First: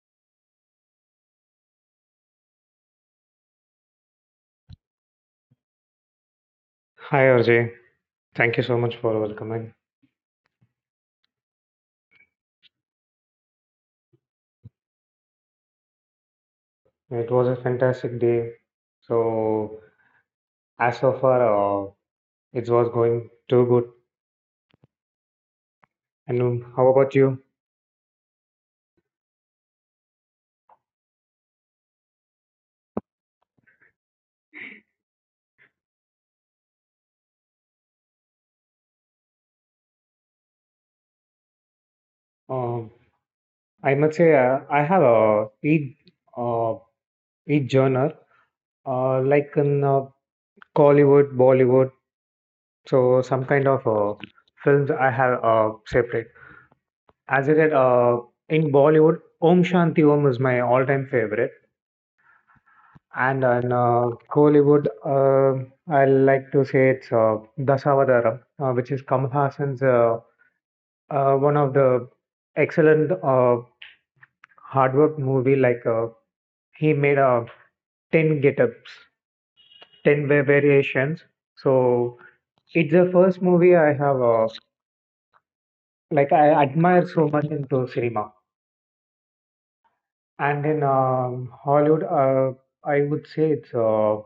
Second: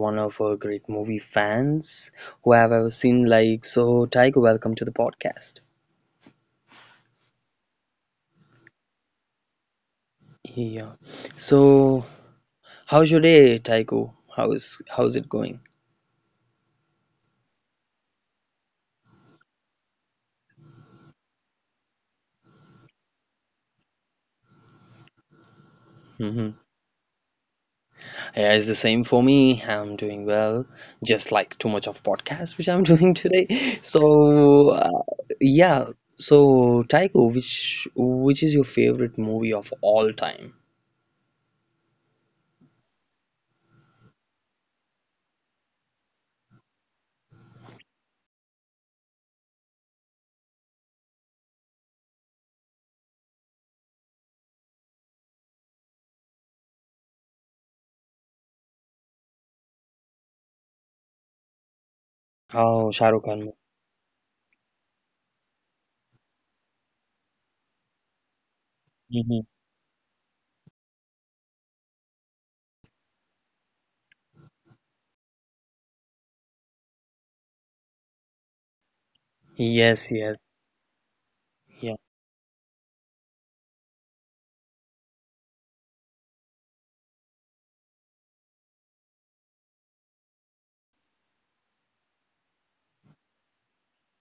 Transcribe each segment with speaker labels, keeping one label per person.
Speaker 1: one of our great movie fans who I've ever seen, like. So Taiko, welcome to the podcast.
Speaker 2: Hi RJ, thank you so much for welcoming.
Speaker 1: Yeah. So how's your day, Taiko? How's it going?
Speaker 2: It was a fantastic day. So as so far, it was going too good. And how about you?
Speaker 1: Yeah, it's the same for me. I'm doing well, just like too much of podcast which I'm doing today. So yeah, so Taiko, which is your favorite movie of all time?
Speaker 2: Um, I must say I have a uh, each genre like in Collywood, Bollywood. So some kind of films I have separate. As I said, in Bollywood, Om Shanti Om is my all-time favorite.
Speaker 1: Oh, Shah Rukh
Speaker 2: And
Speaker 1: Khan.
Speaker 2: on Kollywood, I like to say it's Dasavadaram, which is Kamal
Speaker 1: Mm-hmm.
Speaker 2: Hassan's one of the excellent hard work movie. Like he made 10 get-ups,
Speaker 1: Yes,
Speaker 2: 10
Speaker 1: yes,
Speaker 2: variations.
Speaker 1: yeah.
Speaker 2: So it's the first movie I have like I admire so much into cinema. And in Hollywood, I would say it's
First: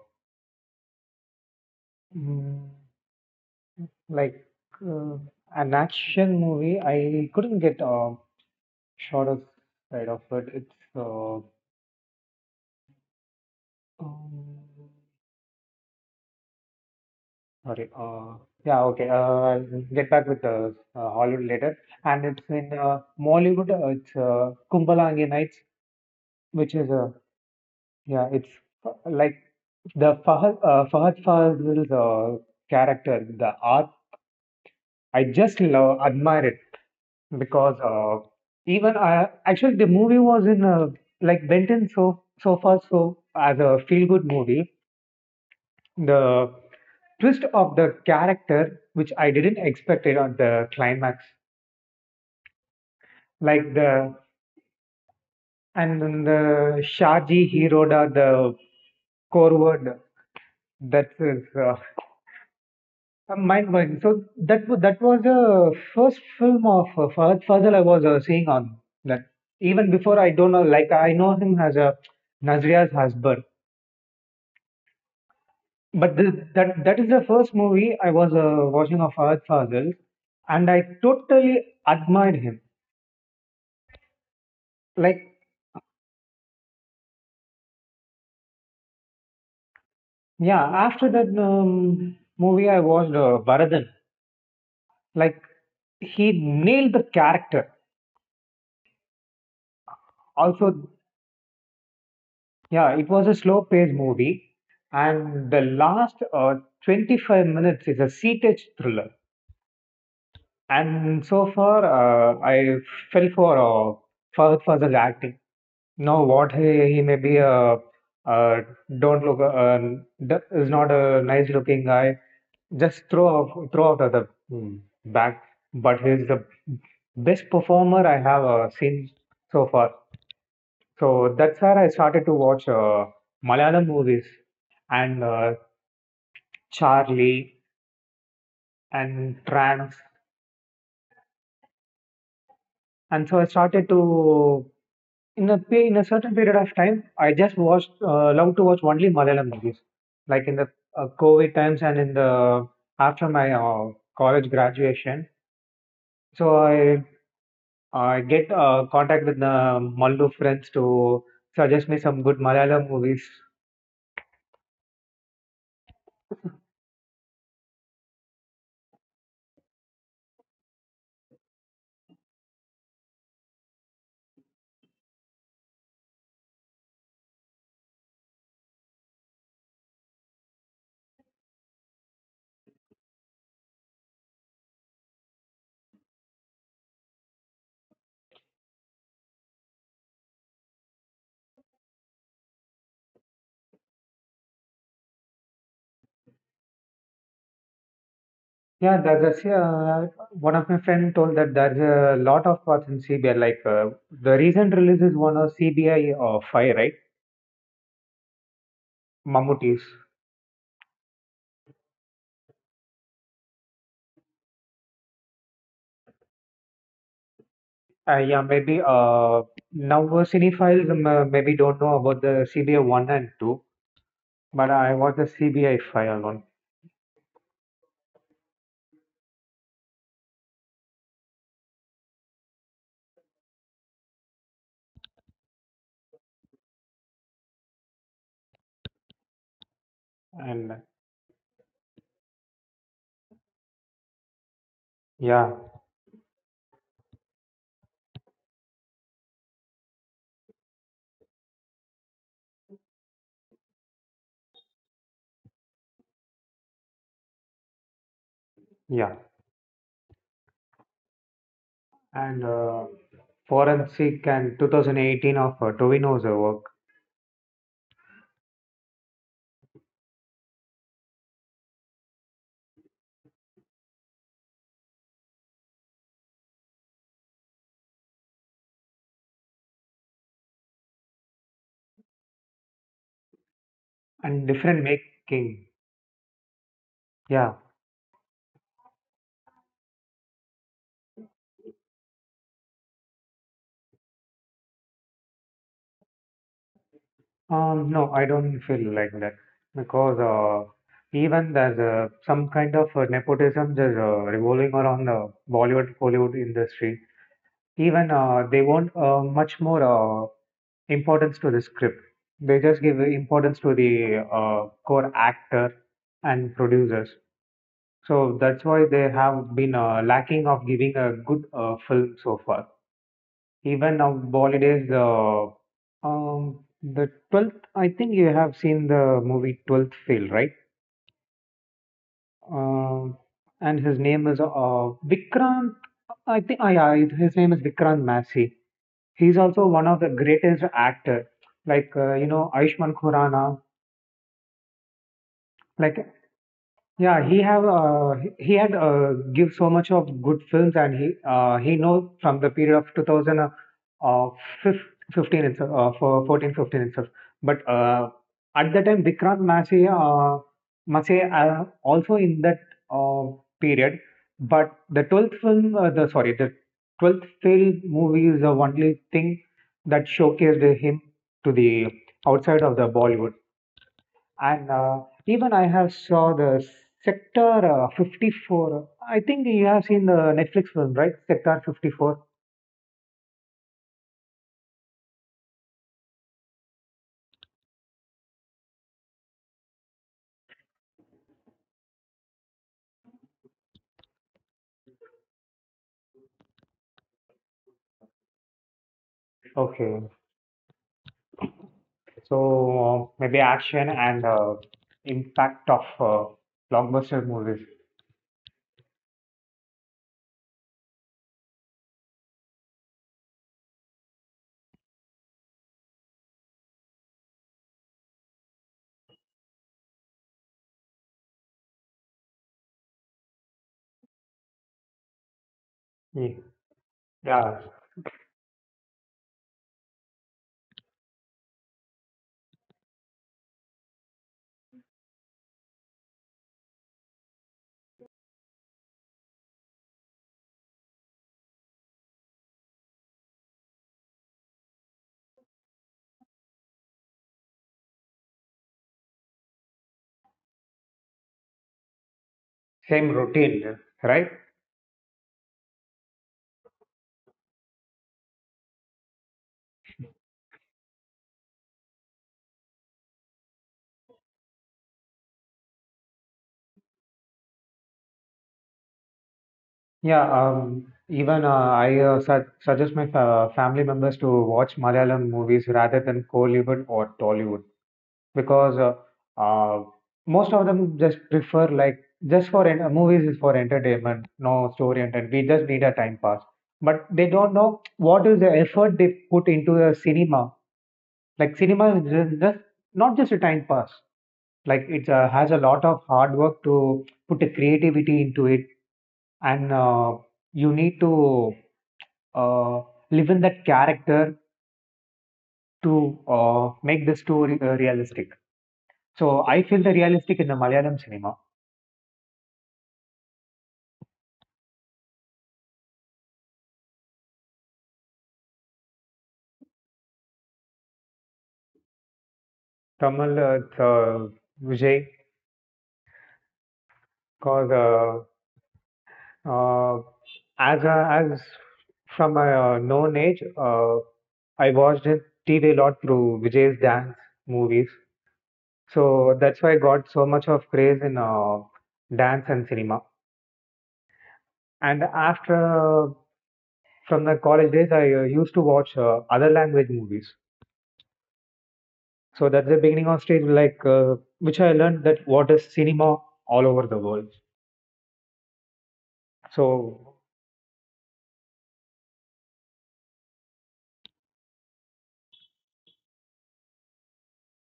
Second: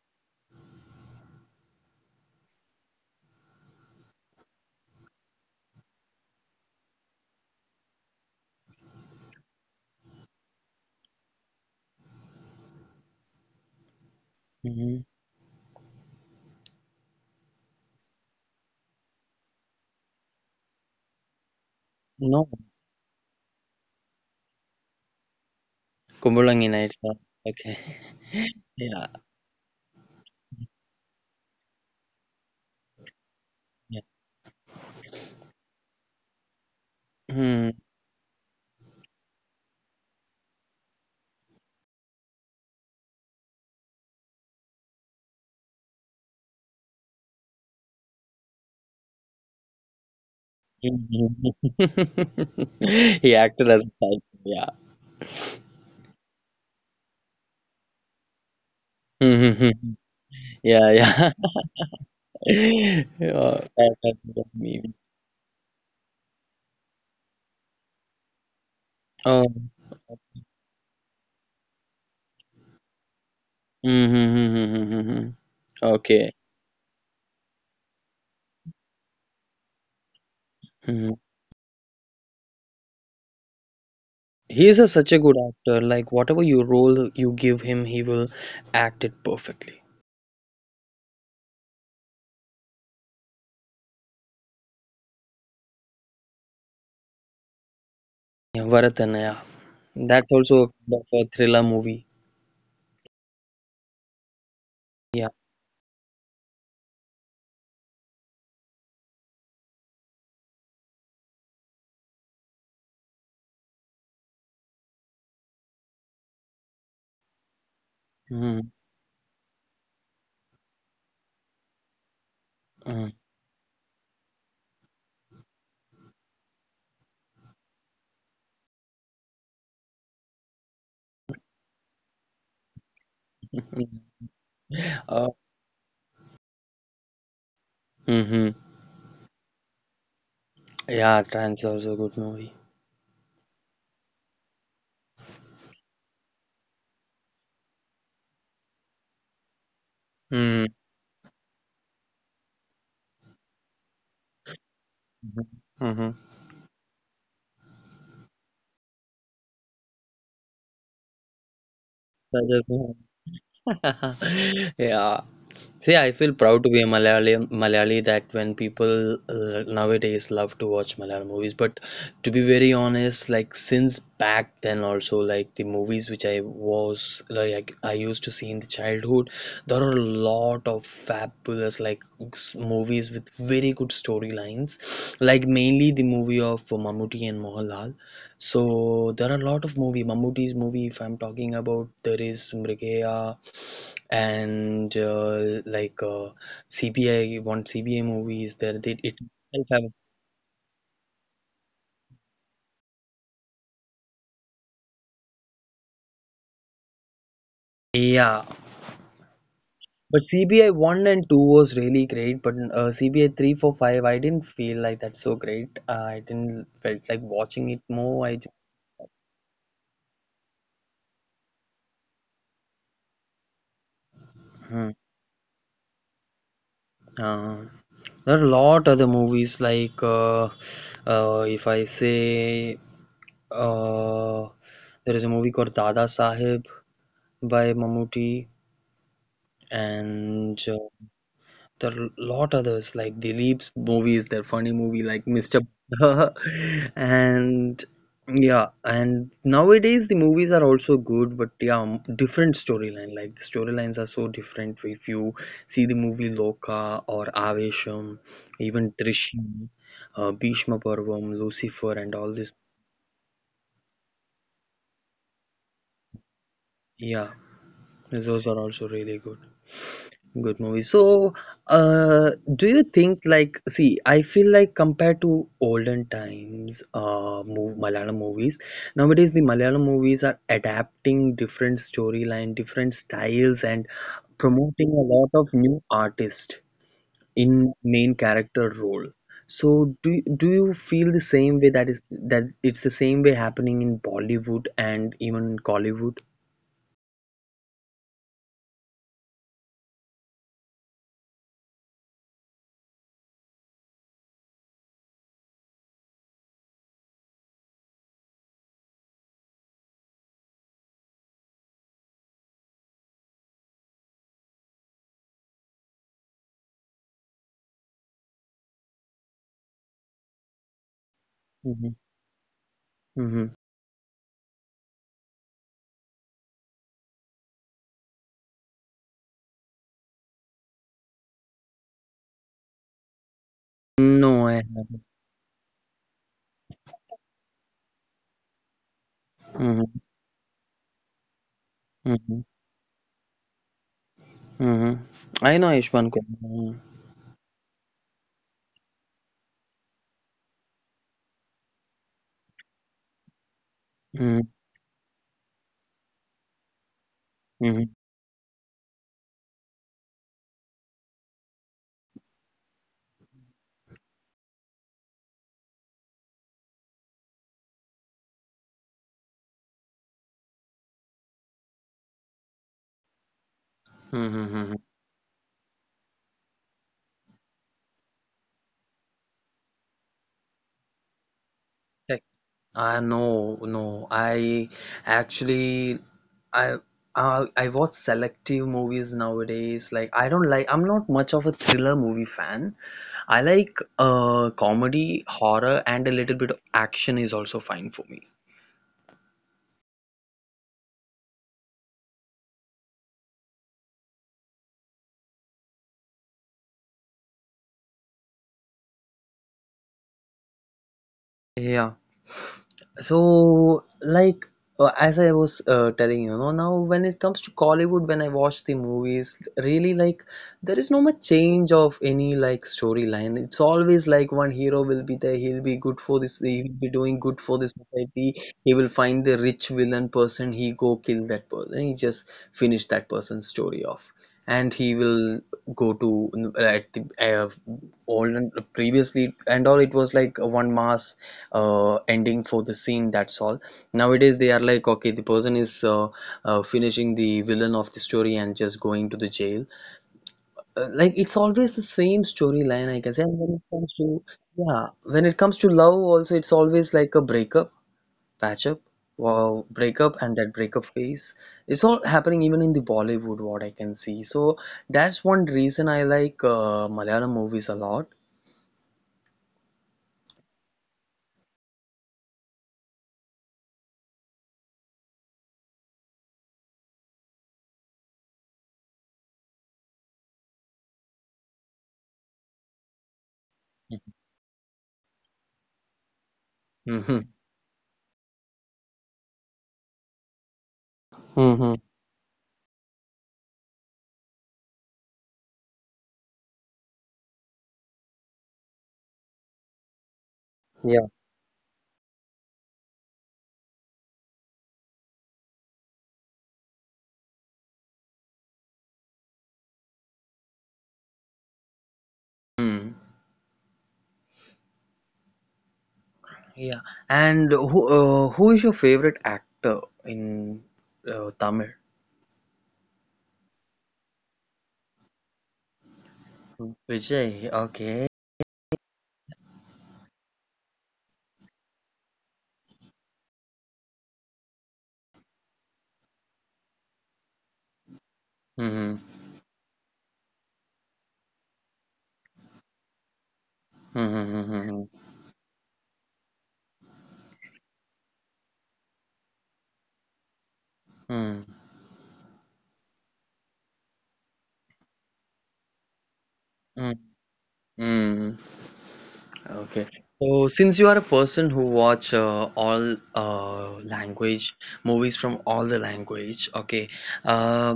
Speaker 2: mm, like uh, an action movie, I couldn't get a shorter side of it. It's um,
Speaker 1: Mm-hmm.
Speaker 2: sorry. Yeah, okay. I'll get back with the Hollywood later. And it's
Speaker 1: No,
Speaker 2: in Mollywood. It's Kumbalangi Nights,
Speaker 1: Kumbulangi
Speaker 2: which
Speaker 1: Nights.
Speaker 2: is
Speaker 1: Okay.
Speaker 2: yeah, it's
Speaker 1: Yeah.
Speaker 2: like the Fahad Fazil's character, the art.
Speaker 1: Yeah.
Speaker 2: I just love admire it.
Speaker 1: Hmm.
Speaker 2: Because even I actually the movie was in like Benton so far so as a feel good movie. The twist of the character which I didn't expect it on the climax,
Speaker 1: He acted
Speaker 2: like
Speaker 1: as a psycho.
Speaker 2: the
Speaker 1: Yeah.
Speaker 2: and then the Shaji Hiroda the core word
Speaker 1: Yeah.
Speaker 2: that
Speaker 1: Yeah.
Speaker 2: is
Speaker 1: Yeah. Yeah.
Speaker 2: mind
Speaker 1: that-
Speaker 2: blowing. So
Speaker 1: that's what
Speaker 2: that wa-
Speaker 1: I
Speaker 2: that was the first film of Fahad Fazal I was seeing on that.
Speaker 1: mean.
Speaker 2: Even before I don't know, like I know him as a Nazria's husband.
Speaker 1: Mm-hmm. Mm-hmm, mm-hmm, mm-hmm.
Speaker 2: But
Speaker 1: Okay.
Speaker 2: this, that is the first movie I was watching of Fahad Fazil, and I
Speaker 1: Hmm.
Speaker 2: totally admired him.
Speaker 1: He is such a good
Speaker 2: Like,
Speaker 1: actor. Like whatever you role you give him, he will act it perfectly.
Speaker 2: yeah, after that movie, I watched Bharadan. Like, he nailed the character.
Speaker 1: Yeah, Varathana. Yeah. That's also a
Speaker 2: Also,
Speaker 1: kind of a thriller movie.
Speaker 2: yeah, it was a slow paced movie,
Speaker 1: Yeah.
Speaker 2: and the last 25 minutes is a seated thriller. And so far, I fell for Fahad Fazil's acting. No, what he may be a
Speaker 1: Mm-hmm.
Speaker 2: don't look is not a nice looking guy. Just throw out of the back, but he's the best performer I have seen so far. So that's where I started to watch Malayalam movies
Speaker 1: Uh,
Speaker 2: and Charlie
Speaker 1: hmm.
Speaker 2: and Trance,
Speaker 1: Yeah, Trans also a good movie.
Speaker 2: and so I started to In a pe- in a certain period of time, I just watched love to watch only Malayalam movies, like
Speaker 1: Mm-hmm.
Speaker 2: in the COVID times and in the after my college graduation.
Speaker 1: Mm-hmm.
Speaker 2: So I get contact with the Malayalam friends to suggest me some good
Speaker 1: That is.
Speaker 2: Malayalam movies.
Speaker 1: Yeah. See, I feel proud to be a Malayali that when people nowadays love to watch Malayalam movies, but to be very honest, like, since back then also, like the movies which I was, like, I used to see in the childhood, there are a lot of fabulous, like, movies with very good storylines, like mainly the movie of Mammootty and Mohanlal. So there are a lot of movie, Mammootty's movie, if I'm talking about. There is Mrigaya and like CBI one, CBI movie is there. They,
Speaker 2: Yeah,
Speaker 1: it
Speaker 2: there's
Speaker 1: itself have.
Speaker 2: one of my friend told that there's a lot of parts in CBI. Like the recent release is one of CBI Five, right?
Speaker 1: Yeah,
Speaker 2: Mammootties.
Speaker 1: but CBI one and two was really great, but CBI three, four, five, I didn't feel like that's so great. I didn't felt like watching it more. I
Speaker 2: Yeah,
Speaker 1: just,
Speaker 2: maybe now cinephiles maybe don't know about the CBI 1 and 2, but
Speaker 1: hmm,
Speaker 2: I watched the CBI 5 alone.
Speaker 1: uh, there are a lot other movies like if I say uh, there is a movie called Dada Sahib by Mammootty and.
Speaker 2: And
Speaker 1: There are a lot others like Dilip's movies, their funny movie like
Speaker 2: yeah,
Speaker 1: Mr. And yeah, and nowadays the movies are also good, but yeah, different storyline. Like the storylines are so different. If you see the movie Loka or Avesham, even
Speaker 2: yeah.
Speaker 1: Drishyam, Bhishma Parvam, Lucifer, and all
Speaker 2: And
Speaker 1: this,
Speaker 2: Forensic and 2018 of Tovino's work
Speaker 1: yeah, those are also really good. Good movie. So, do you think, like, see, I feel like, compared to olden times, Malayalam movies, nowadays the Malayalam movies are adapting different storyline, different styles, and
Speaker 2: and different
Speaker 1: promoting a lot of
Speaker 2: making.
Speaker 1: new artists
Speaker 2: Yeah.
Speaker 1: in main character role. So, do you feel the same way, that is, that it's the same way happening in Bollywood and even in Collywood?
Speaker 2: No, I don't feel like that because even there's some kind of nepotism just revolving around the Bollywood Hollywood industry. Even they want much more importance to the script. They just give importance to the core actor and producers. So that's why they have been lacking of giving a good
Speaker 1: Mm-hmm.
Speaker 2: film so far.
Speaker 1: Mm-hmm.
Speaker 2: Even now, Bollywood is the 12th. I think you have seen the movie Twelfth Fail, right? Um and his name is
Speaker 1: No, I haven't.
Speaker 2: Vikrant. I think yeah, his name is Vikrant Massey. He's also one
Speaker 1: Mm-hmm.
Speaker 2: of the greatest actor. Like
Speaker 1: Mm-hmm.
Speaker 2: Aishman Khurrana,
Speaker 1: Hmm. I know
Speaker 2: like
Speaker 1: Ishwan Kumar.
Speaker 2: yeah, he have he had give so much of good films, and he know from the period of 2000 uh,
Speaker 1: Mm-hmm.
Speaker 2: fif- 15 itself, for 14, 15 itself. But
Speaker 1: Hmm.
Speaker 2: at that time, Vikrant Massey also in that uh, period. But the 12th failed movie is the only thing that showcased him to the outside of the Bollywood and
Speaker 1: Mm-hmm.
Speaker 2: even I have saw the Sector 54. I think you have seen the Netflix film, right? Sector 54.
Speaker 1: I No, no, I actually, I I watch selective movies nowadays. Like, I don't, like, I'm not much of a thriller movie fan. I like comedy, horror, and a little bit of action is also fine for me.
Speaker 2: Okay, so maybe action and impact of blockbuster movies.
Speaker 1: Yeah. So, like, as I was telling you, know, now when it comes to Kollywood, when I watch the movies, really, like, there is no much change of any, like, storyline. It's always like one hero will be there, he'll be good for this,
Speaker 2: Ye-
Speaker 1: he'll be doing good for
Speaker 2: Yeah,
Speaker 1: the society, he will find the rich villain person, he go kill that person, he just finish that person's story off. And he will go to at the old and previously and all. It was like one mass ending for the scene. That's all. Nowadays they are like, okay, the person is finishing the villain of the story and just going to the jail, like, it's always the same storyline, I
Speaker 2: same
Speaker 1: guess. And when it
Speaker 2: routine,
Speaker 1: comes to
Speaker 2: right?
Speaker 1: yeah, when it comes to love also, it's always like a breakup, patch up, wow, breakup, and that breakup phase. It's all happening even in the Bollywood, what I can see. So that's one reason I like Malayalam movies a lot.
Speaker 2: Yeah, even I suggest my family members to watch Malayalam movies rather than Kollywood or Tollywood. Because uh, most of them just prefer like just for movies is for entertainment, no story and we just need a time pass. But
Speaker 1: Hmm.
Speaker 2: they don't know what is the effort they put into the cinema. Like
Speaker 1: Hmm.
Speaker 2: cinema is just not just a time pass. Like it has a lot of hard work to put the creativity into it, and you need
Speaker 1: Yeah.
Speaker 2: to uh, live in that character to make the story realistic. So I feel the realistic in the Malayalam cinema.
Speaker 1: Mm. Yeah. And who is your favorite actor in Tamil?
Speaker 2: Kamal, it's, Vijay,
Speaker 1: Hmm. Vijay.
Speaker 2: because
Speaker 1: Okay.
Speaker 2: uh, as from a known age, I watched his TV lot through Vijay's dance movies.
Speaker 1: Mm-hmm.
Speaker 2: So that's why I got so much of craze in dance and cinema.
Speaker 1: Mm-hmm.
Speaker 2: And after from the college days, I used to watch other language movies.
Speaker 1: Mm-hmm.
Speaker 2: So that's the beginning of stage, like which I learned that what is cinema all over the world.
Speaker 1: Mm-hmm. Okay.
Speaker 2: So
Speaker 1: So since you are a person who watch all language movies from all the language, okay. Uh,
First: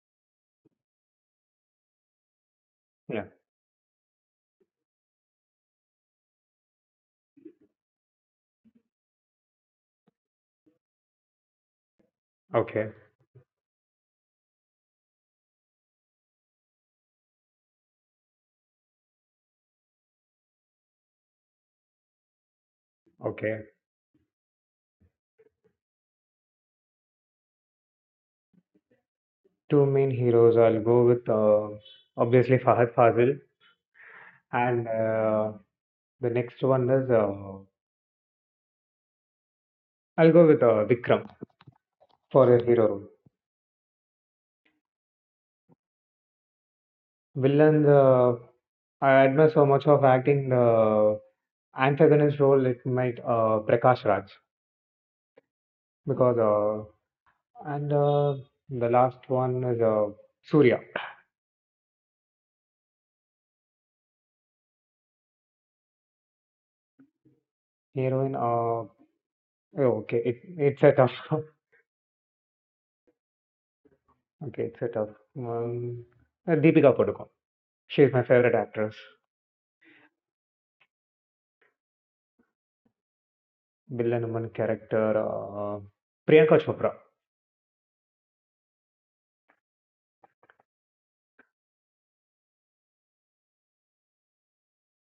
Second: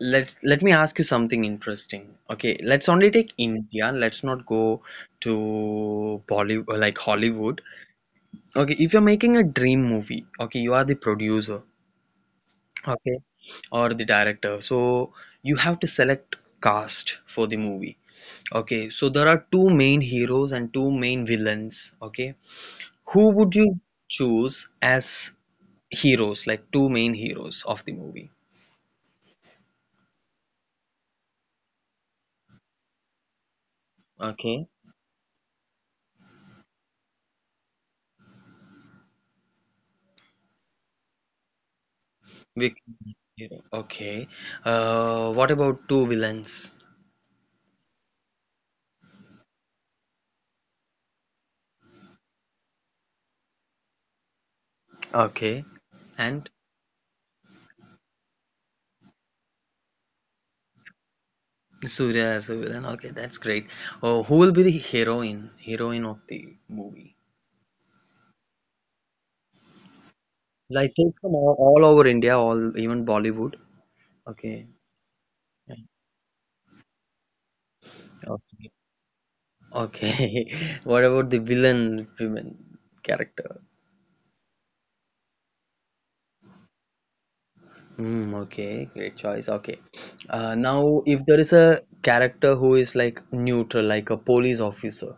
Speaker 1: let me ask you something interesting. Okay, let's only
Speaker 2: yeah,
Speaker 1: take India. Let's not go to Bollywood, like Hollywood. Okay, if you're making a dream movie, okay, you are the producer,
Speaker 2: okay,
Speaker 1: okay, or the director. So you have to select cast for the movie. Okay, so there are two main heroes and two main villains, okay. Who would
Speaker 2: okay.
Speaker 1: you choose as heroes, like two main heroes of the movie?
Speaker 2: Two main heroes, I'll go with obviously Fahad Fazil,
Speaker 1: Okay.
Speaker 2: and the next one is I'll go with Vikram for a
Speaker 1: We
Speaker 2: hero role.
Speaker 1: hero. Okay. What about two villains?
Speaker 2: Villain, I admire so much of acting the antagonist role, it might Prakash Raj
Speaker 1: Okay.
Speaker 2: because
Speaker 1: And
Speaker 2: and the last one is Surya.
Speaker 1: Surya as a villain. Okay, that's great. Oh, who will be the heroine? Heroine of the movie?
Speaker 2: Heroine, oh, okay, it's
Speaker 1: Like,
Speaker 2: a
Speaker 1: they
Speaker 2: tough,
Speaker 1: from all over India, all even Bollywood. Okay.
Speaker 2: okay, it's a tough.
Speaker 1: Yeah.
Speaker 2: Um, Deepika Padukone. She's my favorite
Speaker 1: Okay.
Speaker 2: actress.
Speaker 1: Okay. What about the villain women character?
Speaker 2: Villanaman character, Priyanka Chopra,
Speaker 1: Hmm, okay, great choice. Okay. Now if there is a character who is like neutral, like a police officer,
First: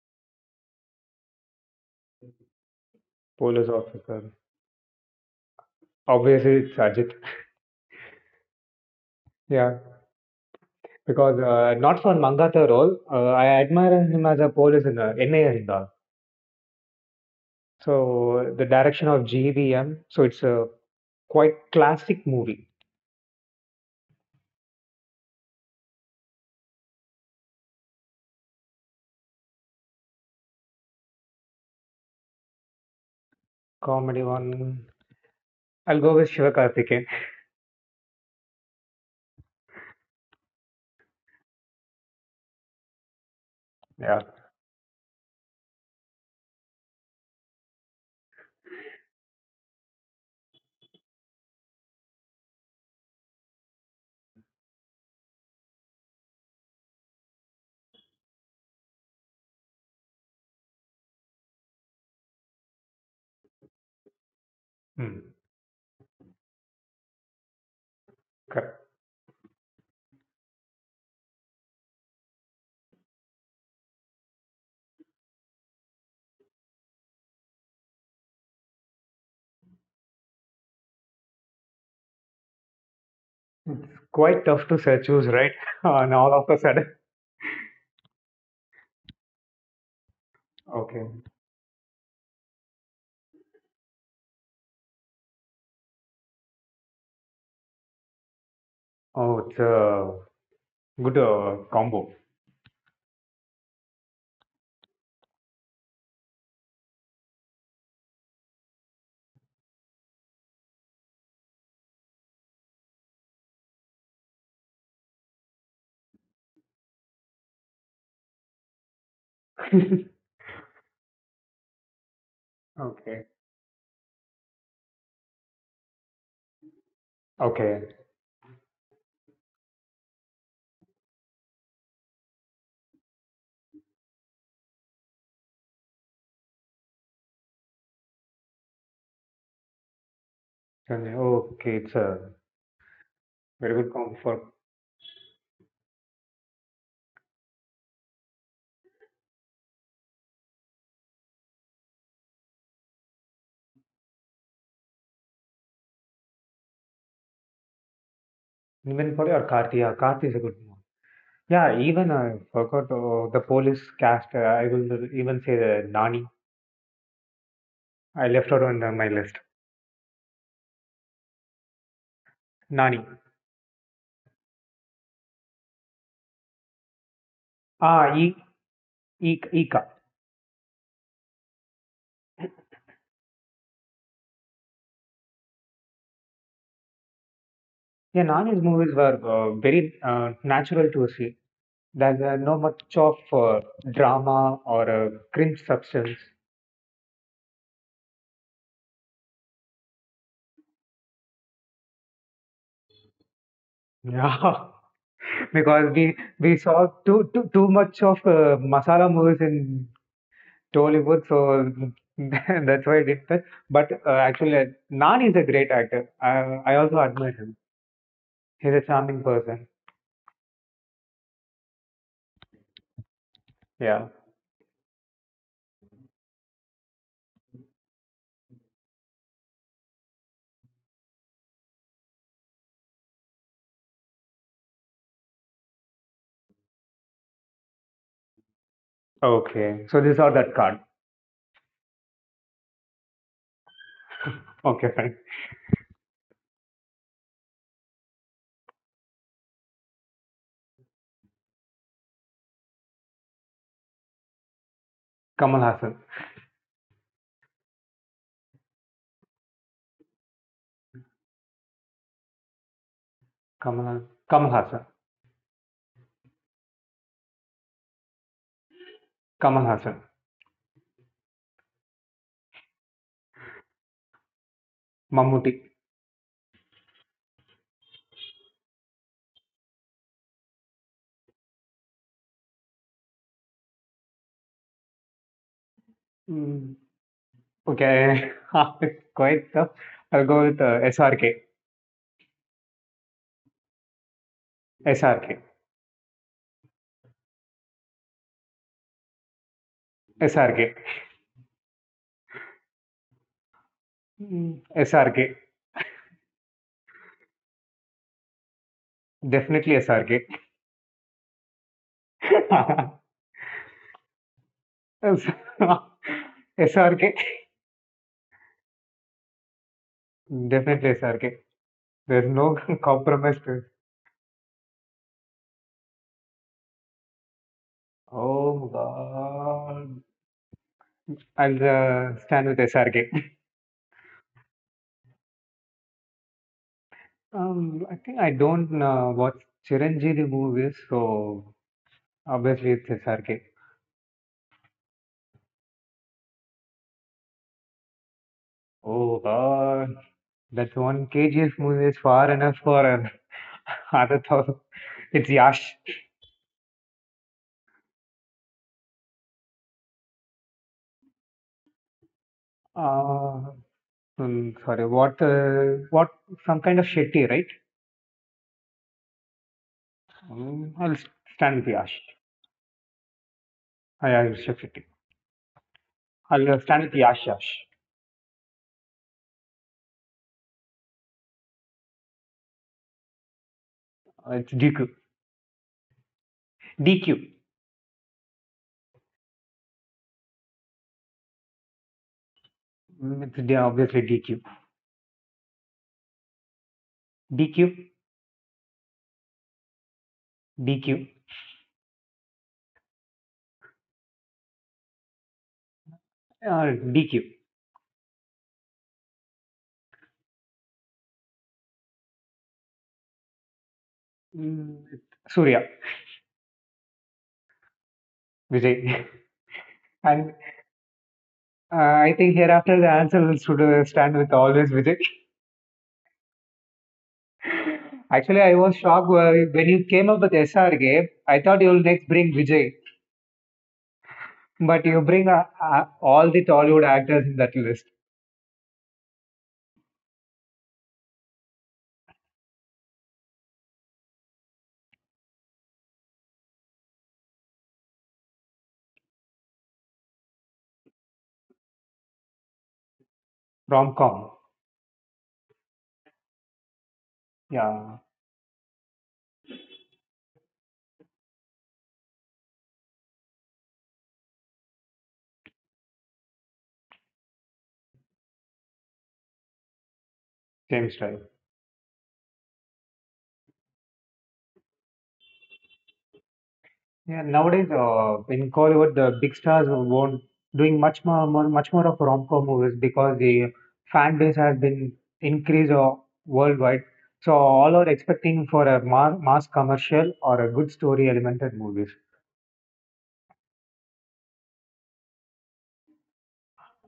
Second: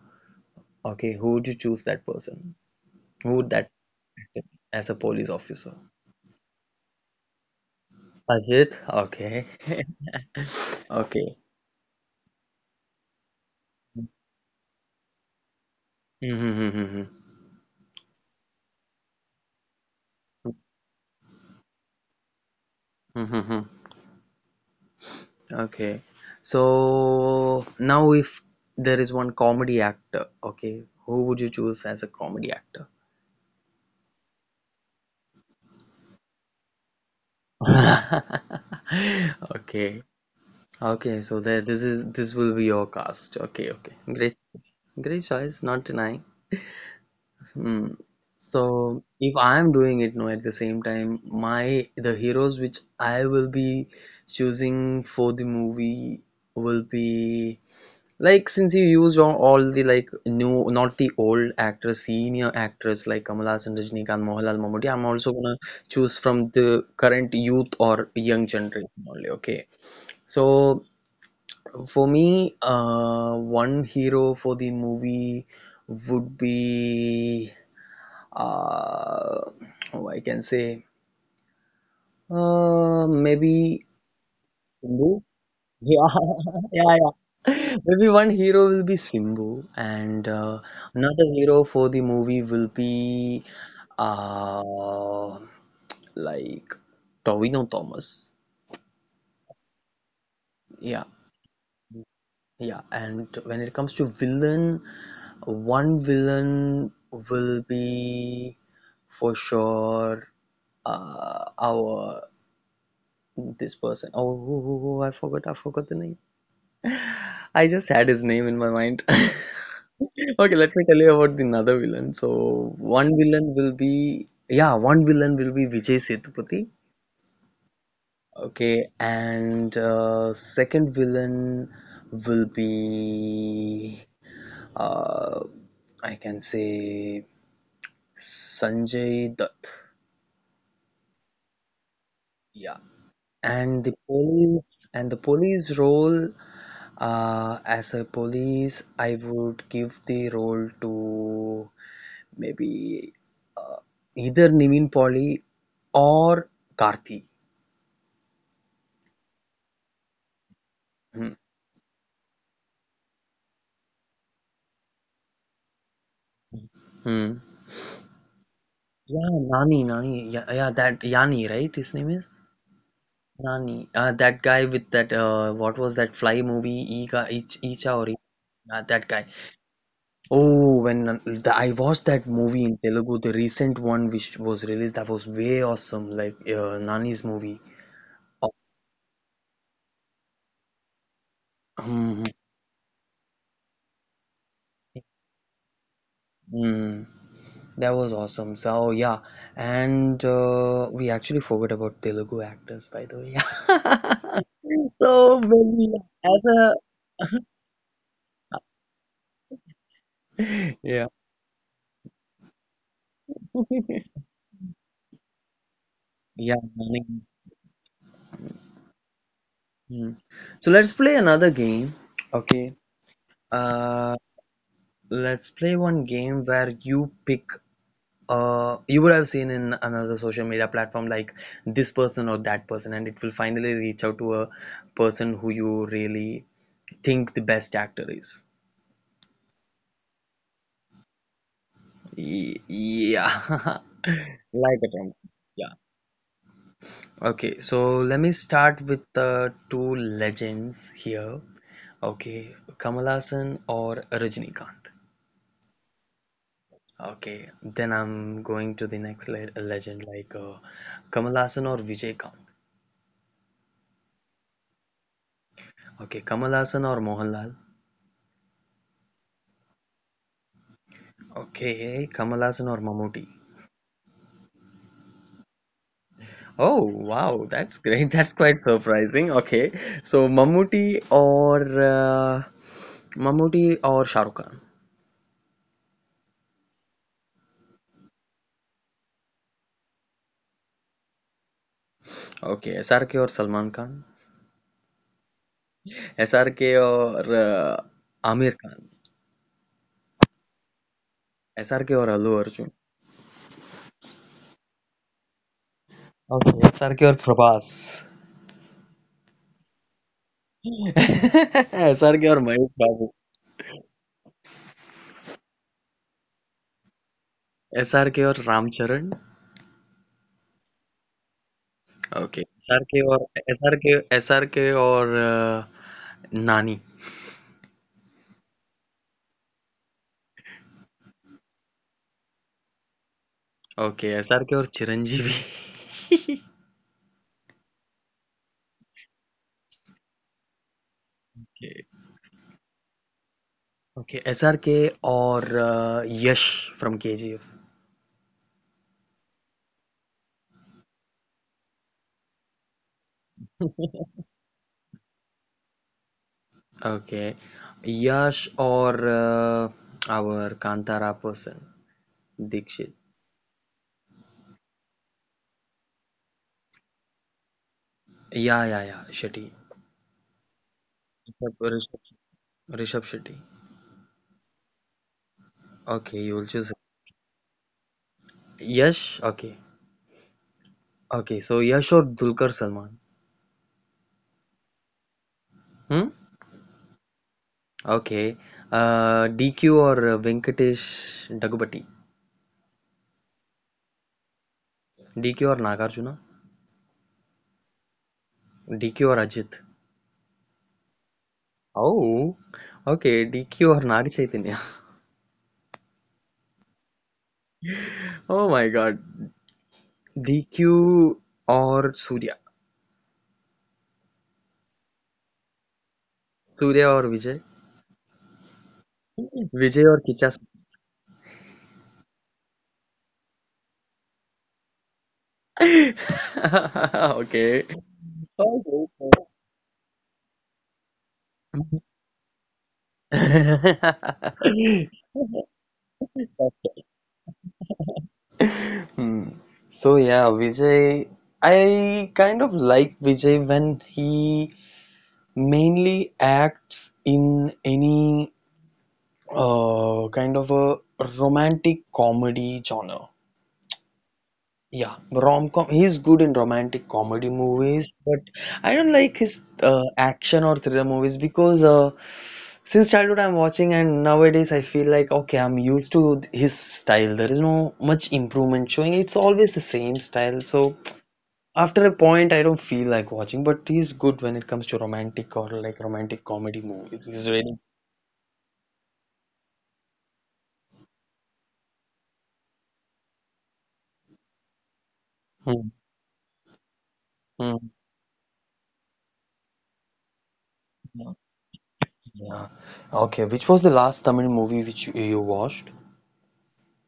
Speaker 1: okay, who would you choose that person? Who would that,
Speaker 2: police officer.
Speaker 1: as a police officer?
Speaker 2: Obviously, it's Ajit.
Speaker 1: Ajit? Okay.
Speaker 2: Yeah,
Speaker 1: Okay.
Speaker 2: because not for Mangata role, I admire him as a police in N.A. Arinda.
Speaker 1: Mm-hmm. Mm-hmm, mm-hmm.
Speaker 2: So the direction of GVM, so it's a quite classic movie.
Speaker 1: Mm-hmm, mm-hmm. Okay. So now if there is one comedy actor, okay, who would you choose as a comedy actor?
Speaker 2: Comedy one. I'll go with Shiva Karthikeyan.
Speaker 1: Okay. Okay, so there this is this will be your cast. Okay, okay.
Speaker 2: Yeah.
Speaker 1: Great. Great choice, not denying. Hmm. So if I am doing it now at the same time, my the heroes which I will be choosing for the movie will be. Like, since you used on all the, like, new, not the old actors, senior actors like Kamal Haasan, Rajinikanth, Mohanlal, Mammudi, I'm
Speaker 2: Hmm.
Speaker 1: also gonna choose from the current youth or young
Speaker 2: Correct.
Speaker 1: generation only. Okay, so for me, one hero for the movie would be, uh, oh, I can say, maybe
Speaker 2: It's quite tough to
Speaker 1: Hindu.
Speaker 2: choose, right?
Speaker 1: Yeah,
Speaker 2: And all of a
Speaker 1: yeah,
Speaker 2: sudden.
Speaker 1: yeah. Maybe one hero will be Simbu, and
Speaker 2: Okay.
Speaker 1: another hero for the movie will be, uh, like, Tobino Thomas.
Speaker 2: Oh, it's a
Speaker 1: Yeah,
Speaker 2: good combo.
Speaker 1: yeah. And when it comes to villain, one villain will be for sure our this person. Oh, I forgot the name. I just had his name in my mind. Okay, let me tell you about the another villain. So one
Speaker 2: Okay.
Speaker 1: villain will be, yeah, one villain will be Vijay Sethupathi.
Speaker 2: Okay.
Speaker 1: Okay, and second villain will be, uh, I can say, Sanjay Dutt.
Speaker 2: हाँ जी, okay, it's a
Speaker 1: Yeah,
Speaker 2: very
Speaker 1: and
Speaker 2: good
Speaker 1: the
Speaker 2: com for
Speaker 1: police, and the police role, as a police, I would give the role to, maybe, uh, either Niveen Polly or Karthi.
Speaker 2: even for your Karthi. Yeah, Karthi is a good one.
Speaker 1: Hmm.
Speaker 2: Yeah, even I forgot the Police cast. I will even say the Nani.
Speaker 1: Hmm.
Speaker 2: I left out on my
Speaker 1: Yeah,
Speaker 2: list.
Speaker 1: Nani, Nani. Yeah, yeah, that Yani, right? His name is
Speaker 2: Nani.
Speaker 1: Nani. That guy with that, what was that fly movie? Iga, Ich, Icha, or
Speaker 2: Ah,
Speaker 1: that guy.
Speaker 2: Eka.
Speaker 1: Oh, when I watched that movie in Telugu, the recent one which was released, that was way awesome. Like Nani's movie.
Speaker 2: Yeah,
Speaker 1: Oh,
Speaker 2: Nani's movies were very natural to see. There's
Speaker 1: hmm,
Speaker 2: no much of drama or
Speaker 1: hmm.
Speaker 2: cringe substance.
Speaker 1: Hmm. That was awesome. So yeah, and we actually forgot about Telugu actors, by the way.
Speaker 2: Yeah,
Speaker 1: So many,
Speaker 2: because we
Speaker 1: as
Speaker 2: we
Speaker 1: a,
Speaker 2: saw too too too much of masala movies in
Speaker 1: yeah,
Speaker 2: Tollywood, so that's why I did that. But actually, Nani is a great actor. I,
Speaker 1: yeah.
Speaker 2: I also
Speaker 1: Many.
Speaker 2: admire him. He's a charming person.
Speaker 1: Hmm. So let's play another game. Okay.
Speaker 2: Yeah.
Speaker 1: Uh, let's play one game where you pick. You would have seen in another social media platform like this person or that person, and it will finally reach out to a person who you really think the best actor is.
Speaker 2: Okay. So these are that card.
Speaker 1: Yeah. Like
Speaker 2: Okay,
Speaker 1: a
Speaker 2: fine.
Speaker 1: drum. Yeah. Okay, so let me start with the two legends here. Okay, Kamal Hassan or Rajinikanth.
Speaker 2: Kamal Hassan.
Speaker 1: Okay, then I'm going to the next le legend like Kamal Hassan or Vijay Kant.
Speaker 2: Kamal, Ha- Kamal Hassan.
Speaker 1: Okay, Kamal Hassan or Mohanlal.
Speaker 2: Kamal Hassan.
Speaker 1: Okay, Kamal Hassan or Mammootty.
Speaker 2: Mammootty.
Speaker 1: Oh, wow, that's great. That's quite surprising. Okay, so Mammootty or Shah Rukh Khan.
Speaker 2: Mm, okay. It's quite tough. I'll go with SRK.
Speaker 1: Okay SRK और Salman Khan
Speaker 2: SRK.
Speaker 1: SRK और uh, Aamir Khan
Speaker 2: SRK.
Speaker 1: SRK और Allu Arjun
Speaker 2: Mm, SRK.
Speaker 1: Okay SRK और Prabhas
Speaker 2: Definitely SRK.
Speaker 1: SRK और महेश बाबू
Speaker 2: SRK.
Speaker 1: SRK और Ramcharan
Speaker 2: Definitely SRK. There's
Speaker 1: okay
Speaker 2: no
Speaker 1: SRK और
Speaker 2: compromise to it.
Speaker 1: SRK SRK और uh, Nani
Speaker 2: Oh God. I'll stand with SRK.
Speaker 1: Okay SRK और Chiranjeevi
Speaker 2: I think I don't watch Chiranjeevi movies, so obviously it's SRK.
Speaker 1: Okay SRK और uh, Yash from KGF
Speaker 2: Oh God. That one KGF movie is far enough for an other thousand. It's Yash.
Speaker 1: Okay Yash और our Kantara person Dikshit
Speaker 2: Uh, sorry, what? What? Some kind of Shetty, right?
Speaker 1: Yeah, yeah, yeah. Shetty.
Speaker 2: I'll stand
Speaker 1: Rishabh,
Speaker 2: with Yash.
Speaker 1: Rishabh, Rishabh Shetty.
Speaker 2: I'll shift Shetty.
Speaker 1: Okay, you
Speaker 2: I'll
Speaker 1: will choose
Speaker 2: stand with Yash.
Speaker 1: Yash. Okay, okay. So Yash or Dulquer Salman.
Speaker 2: It's DQ.
Speaker 1: Hmm.
Speaker 2: DQ.
Speaker 1: Okay. DQ or Venkatesh Dagupati.
Speaker 2: Mm, it's obviously DQ.
Speaker 1: DQ or Nagarjuna.
Speaker 2: DQ,
Speaker 1: DQ or Ajit.
Speaker 2: DQ,
Speaker 1: Oh. Okay. DQ or Nag Chaitanya.
Speaker 2: or DQ.
Speaker 1: Oh my God. DQ or Surya.
Speaker 2: Mm, Surya,
Speaker 1: Surya or Vijay.
Speaker 2: Vijay.
Speaker 1: Vijay or Kicha.
Speaker 2: And I think hereafter the answer will should stand with always Vijay.
Speaker 1: Okay.
Speaker 2: Actually, I
Speaker 1: Okay.
Speaker 2: was shocked when you came up with SR game. I thought you'll next bring Vijay, but you bring all the Tollywood actors in that list.
Speaker 1: Hmm. So yeah, Vijay, I kind of like Vijay when he mainly acts in any kind of a romantic comedy genre.
Speaker 2: Rom com.
Speaker 1: Yeah, rom-com. He's good in romantic comedy movies,
Speaker 2: Yeah,
Speaker 1: but I don't like his action or thriller movies because since childhood I'm watching, and nowadays I feel like okay, I'm used to his style. There is no much improvement showing. It's always the same style. So
Speaker 2: same style.
Speaker 1: after a point, I don't feel like watching. But he's good when it comes to romantic or like romantic comedy movies.
Speaker 2: Yeah,
Speaker 1: He's really.
Speaker 2: nowadays in Hollywood, the big stars won't doing much more, much more of rom-com movies because the fan base has been
Speaker 1: Hmm,
Speaker 2: increased worldwide. So
Speaker 1: hmm.
Speaker 2: all are expecting for a mass commercial or a good story elemented movies.
Speaker 1: Yeah. Okay, which was the last Tamil movie which you watched?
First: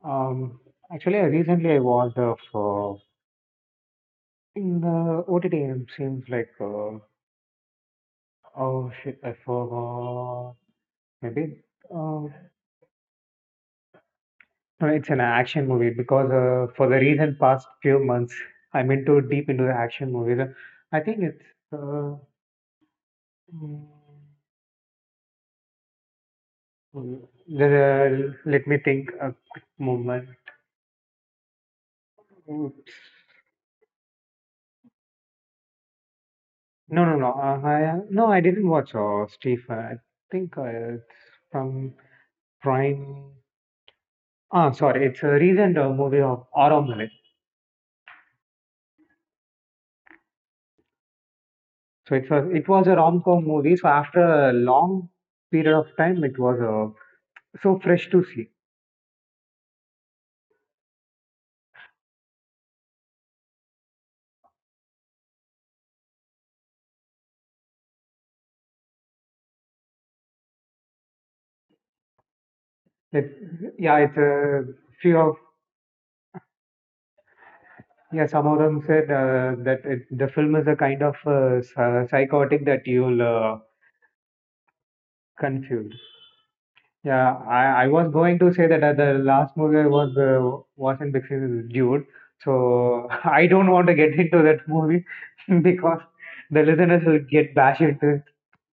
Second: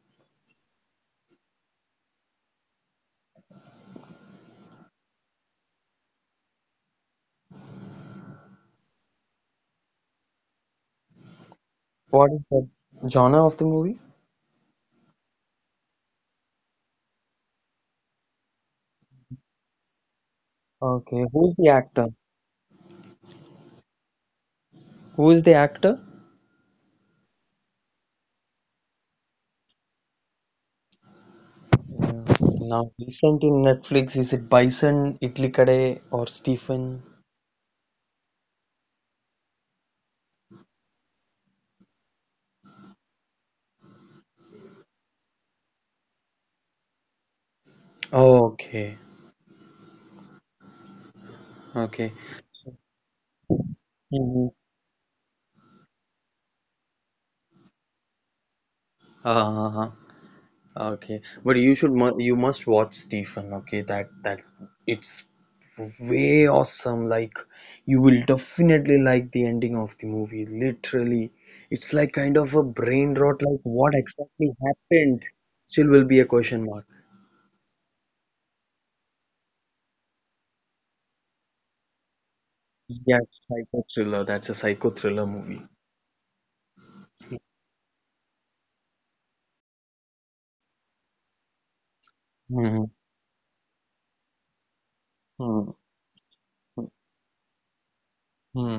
Speaker 2: Um, actually, I recently I watched of in the OTT it seems like oh shit, I forgot maybe. Uh,
Speaker 1: What is the genre of the movie?
Speaker 2: No, it's an action movie because for the recent past few months, I'm into deep into the action movies. I think
Speaker 1: Okay,
Speaker 2: it's
Speaker 1: who's the actor?
Speaker 2: uh, mm,
Speaker 1: Who is the actor?
Speaker 2: the, let me think a quick moment.
Speaker 1: Mm,
Speaker 2: Mm,
Speaker 1: now, recent in Netflix, is it Bison, Itlikade, or Stephen?
Speaker 2: no, no, no. No, I didn't watch Stephen. I think it's from Prime. Ah, sorry, it's a recent movie of Aramale.
Speaker 1: Oh, okay, okay.
Speaker 2: So it was a rom-com movie. So after
Speaker 1: Hmm.
Speaker 2: a long period of time, it was so fresh to see.
Speaker 1: Uh, okay. But you should mu you must watch Stephen, okay? That it's way awesome. Like you will definitely like the ending of the movie. Literally, it's like kind of a brain
Speaker 2: It,
Speaker 1: rot. Like what
Speaker 2: yeah, it's
Speaker 1: exactly
Speaker 2: a few
Speaker 1: happened?
Speaker 2: of
Speaker 1: Still will be a question mark.
Speaker 2: yeah. Some of them said that it, the film is a kind of psychotic that you'll
Speaker 1: Yes, psycho thriller. That's a psycho thriller movie.
Speaker 2: confuse. Yeah, I was going to say that the last movie I was watching because dude,
Speaker 1: Hmm,
Speaker 2: so I don't want to get into that movie
Speaker 1: hmm,
Speaker 2: because the listeners will get bashed into
Speaker 1: hmm.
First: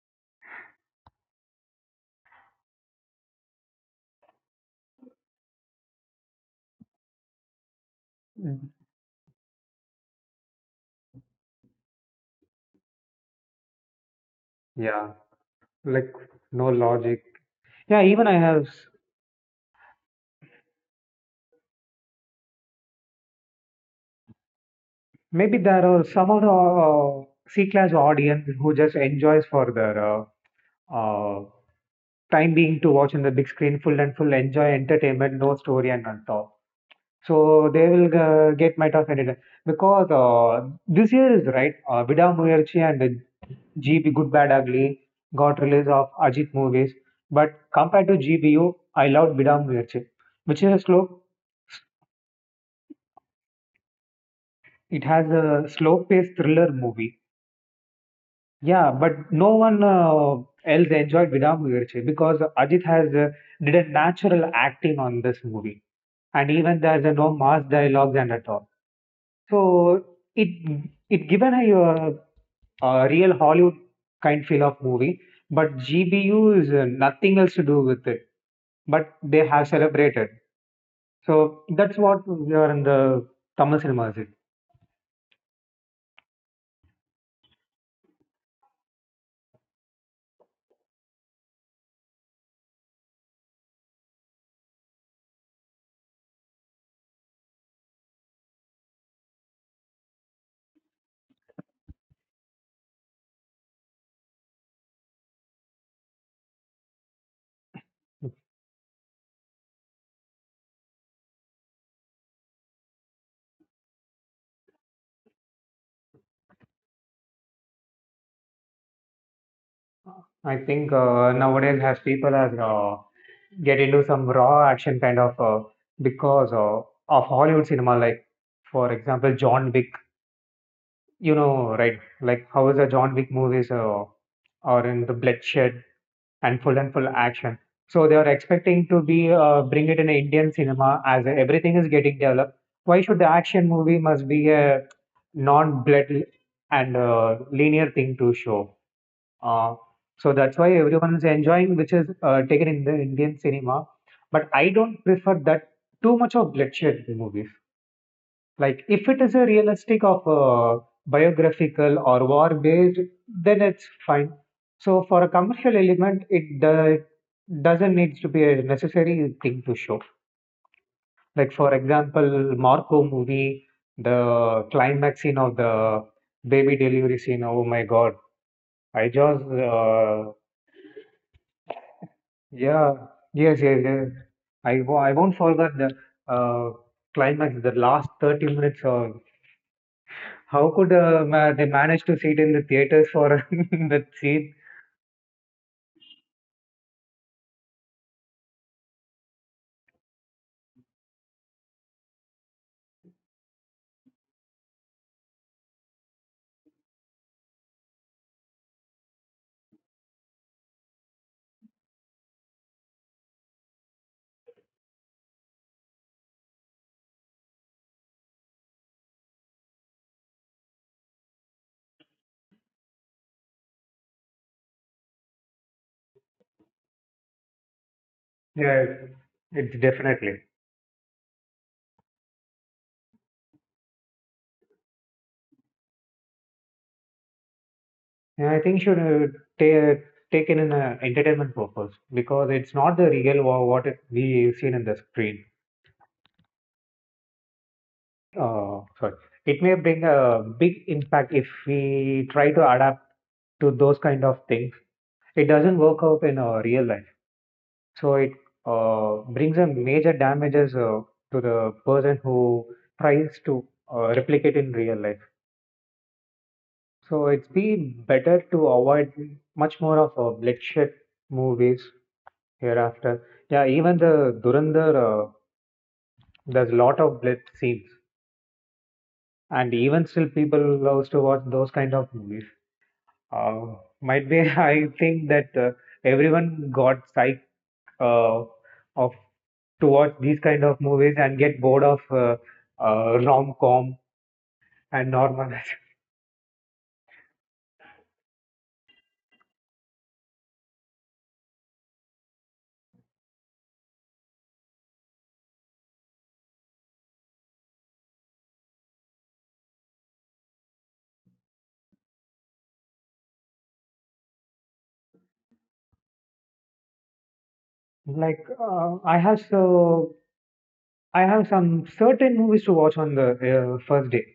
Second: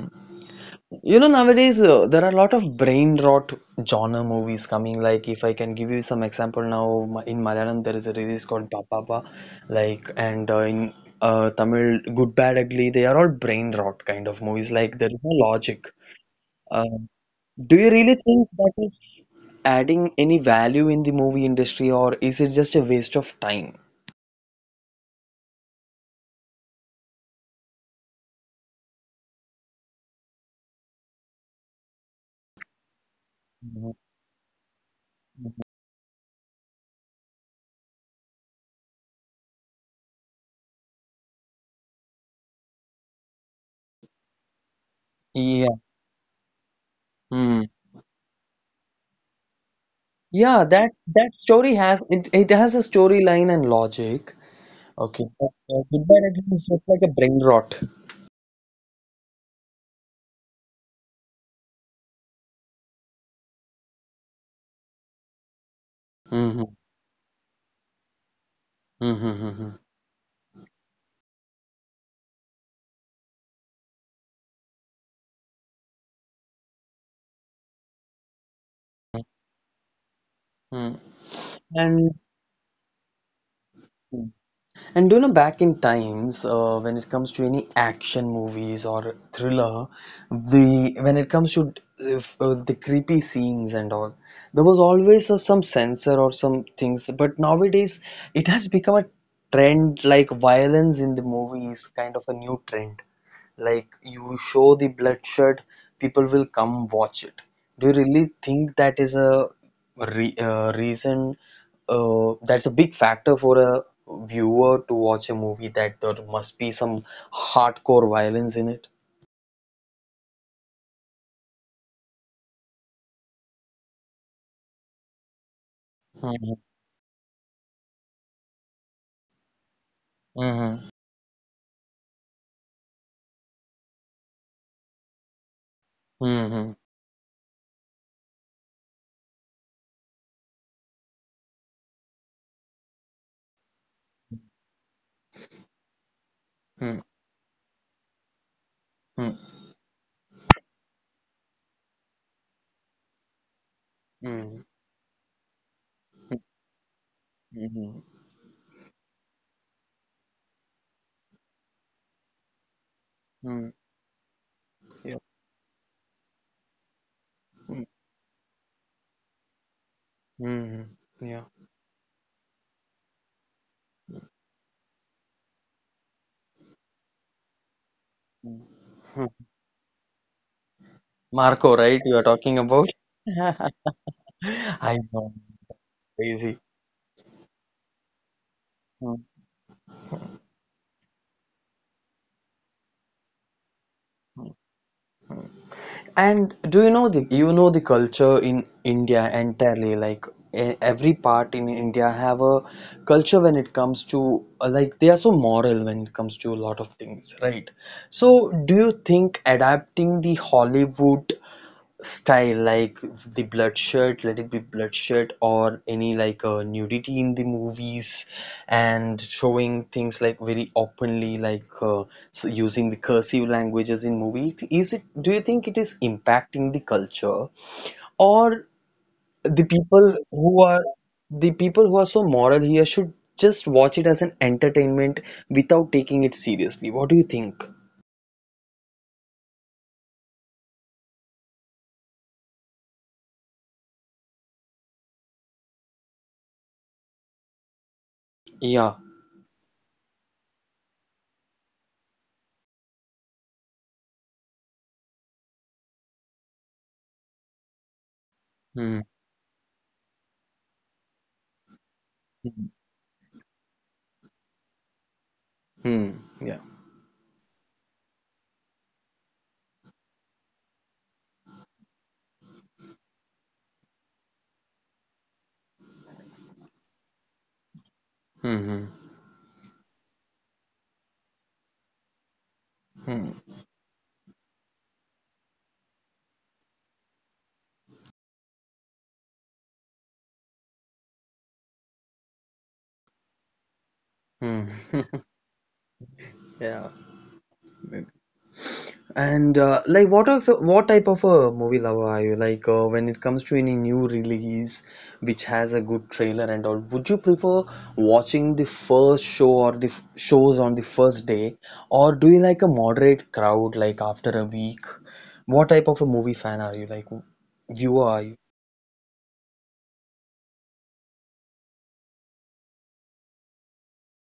Speaker 1: You know, nowadays there are a lot of brain rot genre movies coming. Like, if I can give you some example now, in Malayalam there is a release
Speaker 2: it.
Speaker 1: called Papapa, like, and in Tamil, Good, Bad, Ugly. They are all brain rot kind of movies. Like,
Speaker 2: Yeah,
Speaker 1: there is no logic.
Speaker 2: like no
Speaker 1: Um,
Speaker 2: logic.
Speaker 1: do you
Speaker 2: Yeah,
Speaker 1: really
Speaker 2: even I
Speaker 1: think
Speaker 2: have.
Speaker 1: that
Speaker 2: S-
Speaker 1: is adding any value in the movie industry, or is it just a waste of time?
Speaker 2: maybe there are some of the C-class audience who just enjoys for their uh, time being to watch in the big screen,
Speaker 1: Mhm.
Speaker 2: full and full enjoy entertainment, no story and on top. So they will get my tough editor because this year is right. Vida Muyerchi and GB Good Bad Ugly got
Speaker 1: Yeah.
Speaker 2: release of Ajit movies, but compared to GBU, I loved Vida Muyerchi,
Speaker 1: Yeah,
Speaker 2: which is a
Speaker 1: that
Speaker 2: slow.
Speaker 1: that story has it, has a storyline and logic.
Speaker 2: It
Speaker 1: Okay,
Speaker 2: has
Speaker 1: but,
Speaker 2: a
Speaker 1: Goodbye
Speaker 2: slow-paced
Speaker 1: Letters is
Speaker 2: thriller
Speaker 1: just like a
Speaker 2: movie.
Speaker 1: brain rot.
Speaker 2: Yeah, but no one else enjoyed Vida Muyerchi because Ajit has did a natural acting on this movie, and
Speaker 1: Mm-hmm.
Speaker 2: even there's a no mass dialogues and at all.
Speaker 1: Mm-hmm.
Speaker 2: So it it given a real Hollywood kind feel of movie, but GBU is nothing else to do with it. But they have celebrated.
Speaker 1: Hmm.
Speaker 2: So that's
Speaker 1: And
Speaker 2: what we are in the Tamil cinemas. It.
Speaker 1: and you know, back in times when it comes to any action movies or thriller, the when it comes to if, the creepy scenes and all, there was always some censor or some things. But nowadays, it has become a trend like violence in the movies, kind of a new trend like you show the bloodshed, people will come watch it. Do you really think that is a reason that's a big factor for a viewer to watch a movie, that there must be some hardcore violence in it?
Speaker 2: I think nowadays as people are get into some raw action kind of because
Speaker 1: Mhm,
Speaker 2: of Hollywood cinema, like for example John Wick.
Speaker 1: mhm,
Speaker 2: You know, right? Like how is the John Wick movies are in the bloodshed
Speaker 1: mhm,
Speaker 2: and full action. So they are expecting to be bring it in Indian cinema as everything is getting developed. Why should the action movie must be a non-blood and
Speaker 1: mhm,
Speaker 2: linear thing to show?
Speaker 1: mhm,
Speaker 2: Uh, so that's why everyone is enjoying, which is taken in the Indian cinema. But
Speaker 1: mhm,
Speaker 2: I don't prefer that too much of bloodshed movies.
Speaker 1: mhm,
Speaker 2: Like, if it is a realistic of a biographical or war based, then
Speaker 1: mhm,
Speaker 2: it's fine. So,
Speaker 1: yeah,
Speaker 2: for a commercial element,
Speaker 1: mhm,
Speaker 2: doesn't need to be a necessary thing to show.
Speaker 1: mhm, yeah,
Speaker 2: Like, for example, Marco movie, the climax scene of the baby delivery scene. Oh my god,
Speaker 1: mhm,
Speaker 2: I just,
Speaker 1: mhm. Marco, right? You are talking about?
Speaker 2: yeah, yes, yes, yes.
Speaker 1: I
Speaker 2: I won't
Speaker 1: know,
Speaker 2: forget the
Speaker 1: crazy.
Speaker 2: uh, climax, the last 30 minutes of.
Speaker 1: Mhm,
Speaker 2: How could they manage to seat in the theaters for that seat?
Speaker 1: mhm. And do you know the culture in India entirely, like e- every part in India have a culture when it comes to like they are so moral when it comes to a lot of things, right? So do you think adapting the Hollywood style, like the bloodshed, let it be bloodshed or any like nudity in the movies and showing things like very openly, like so using the cursive languages in movie, is it do you think it is impacting the culture, or
Speaker 2: Yeah,
Speaker 1: the
Speaker 2: it's
Speaker 1: people
Speaker 2: definitely.
Speaker 1: who are, the people who are so moral here, should just watch it as an entertainment without taking it seriously? What do you think?
Speaker 2: And I think should ta- take in an entertainment purpose because it's not the real what it, we seen in the screen.
Speaker 1: Yeah.
Speaker 2: Sorry, it may bring a big impact if we try to adapt to those kind of things. It doesn't work out in real life, so it
Speaker 1: Hmm,
Speaker 2: brings a major damages to the person
Speaker 1: hmm.
Speaker 2: who tries to replicate in real life.
Speaker 1: Hmm. Yeah.
Speaker 2: So it's been better to avoid much more of bloodshed movies hereafter. Yeah, even the Durandar, there's a lot of blood scenes,
Speaker 1: Hmm,
Speaker 2: and even still people loves to watch those kind of movies.
Speaker 1: hmm, hmm.
Speaker 2: Uh, might be I think that everyone got psych uh, of to watch these kind of movies and get bored of rom-com
Speaker 1: Hmm.
Speaker 2: and normal.
Speaker 1: Yeah. Mm. And like what of what type of a movie lover are you? Like when it comes to any new release which has a good trailer and all, would you prefer watching the first show or the f shows on the first day, or do you like a moderate crowd like after a week? What type of a movie fan are you? Like viewer are you?
Speaker 2: Like I have some certain movies to watch on the first day.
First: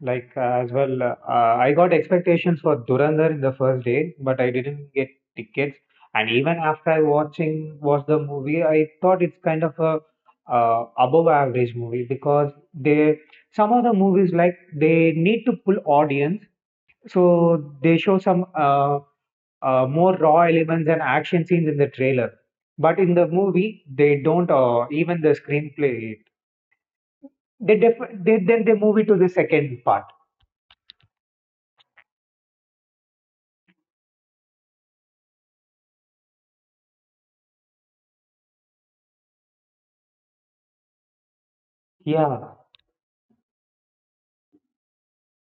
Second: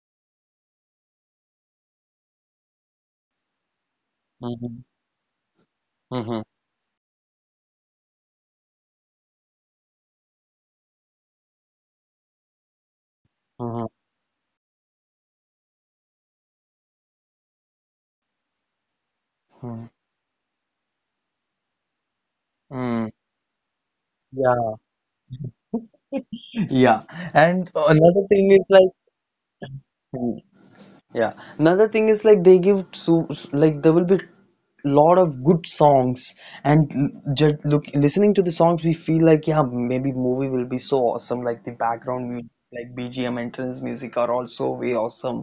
Speaker 2: Like as well, I got expectations for Durandar in the first day, but I
Speaker 1: Mm-hmm.
Speaker 2: didn't get tickets. And
Speaker 1: Mm-hmm.
Speaker 2: even after I watching watched the movie, I thought it's kind of a above average movie because they some of
Speaker 1: Mm-hmm.
Speaker 2: the movies like they need to pull audience, so they show some more raw elements and action scenes in the trailer. But
Speaker 1: Mm-hmm.
Speaker 2: in the movie, they don't
Speaker 1: Yeah.
Speaker 2: even the screenplay.
Speaker 1: Yeah. And another
Speaker 2: They
Speaker 1: thing
Speaker 2: then
Speaker 1: is
Speaker 2: they move it to the second part.
Speaker 1: like, yeah. Another thing is like they give like there will be lot of good songs and look listening to the songs we feel like, yeah, maybe movie will be so awesome, like the background
Speaker 2: Yeah,
Speaker 1: music like BGM entrance music are also way awesome.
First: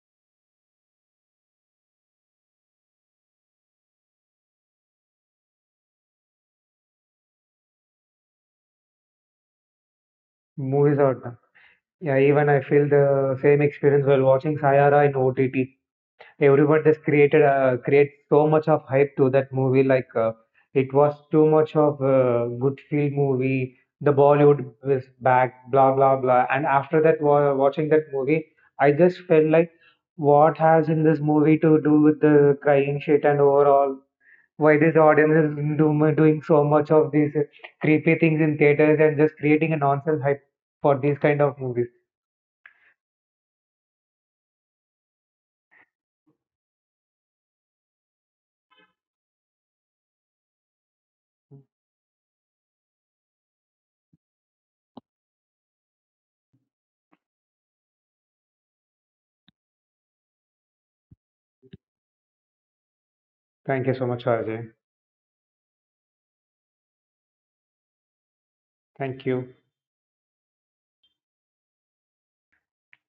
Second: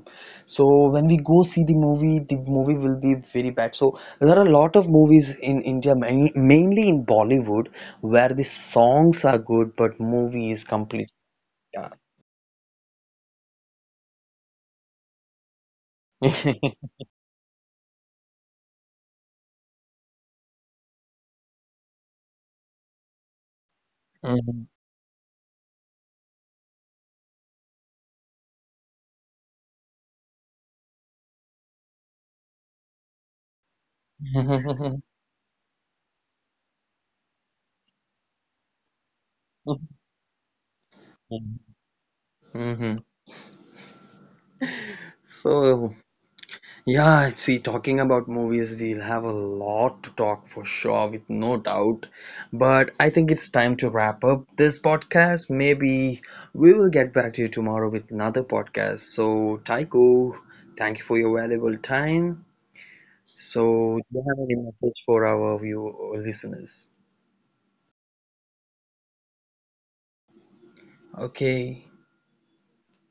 Speaker 1: So when we go see the movie will be very bad. So there are a lot of movies in India, mainly in Bollywood, where the songs are good but movie is
Speaker 2: movies
Speaker 1: complete.
Speaker 2: are done.
Speaker 1: Yeah.
Speaker 2: Yeah, even I feel the same experience while watching Sayara in OTT. Everyone just create so much of hype to that movie. Like it was too much of a good feel movie. The
Speaker 1: Mhm.
Speaker 2: Bollywood was back, blah blah blah. And after that, wa watching that movie, I just felt like, what has in this movie to do with the crying shit and overall? Why this audience is doing so much of these creepy things in theaters and just creating a nonsense hype for these kind of movies.
Speaker 1: Mhm. So, yeah, see, talking about movies, we'll have a lot to talk for sure, with no doubt. But I think it's time to wrap up this podcast. Maybe we will get back to you tomorrow with another podcast. So, Taiko, thank you for your valuable time.
Speaker 2: Thank you
Speaker 1: So,
Speaker 2: so
Speaker 1: do you
Speaker 2: much,
Speaker 1: have any
Speaker 2: Arjay.
Speaker 1: message for our view listeners?
Speaker 2: Thank you.
Speaker 1: Okay.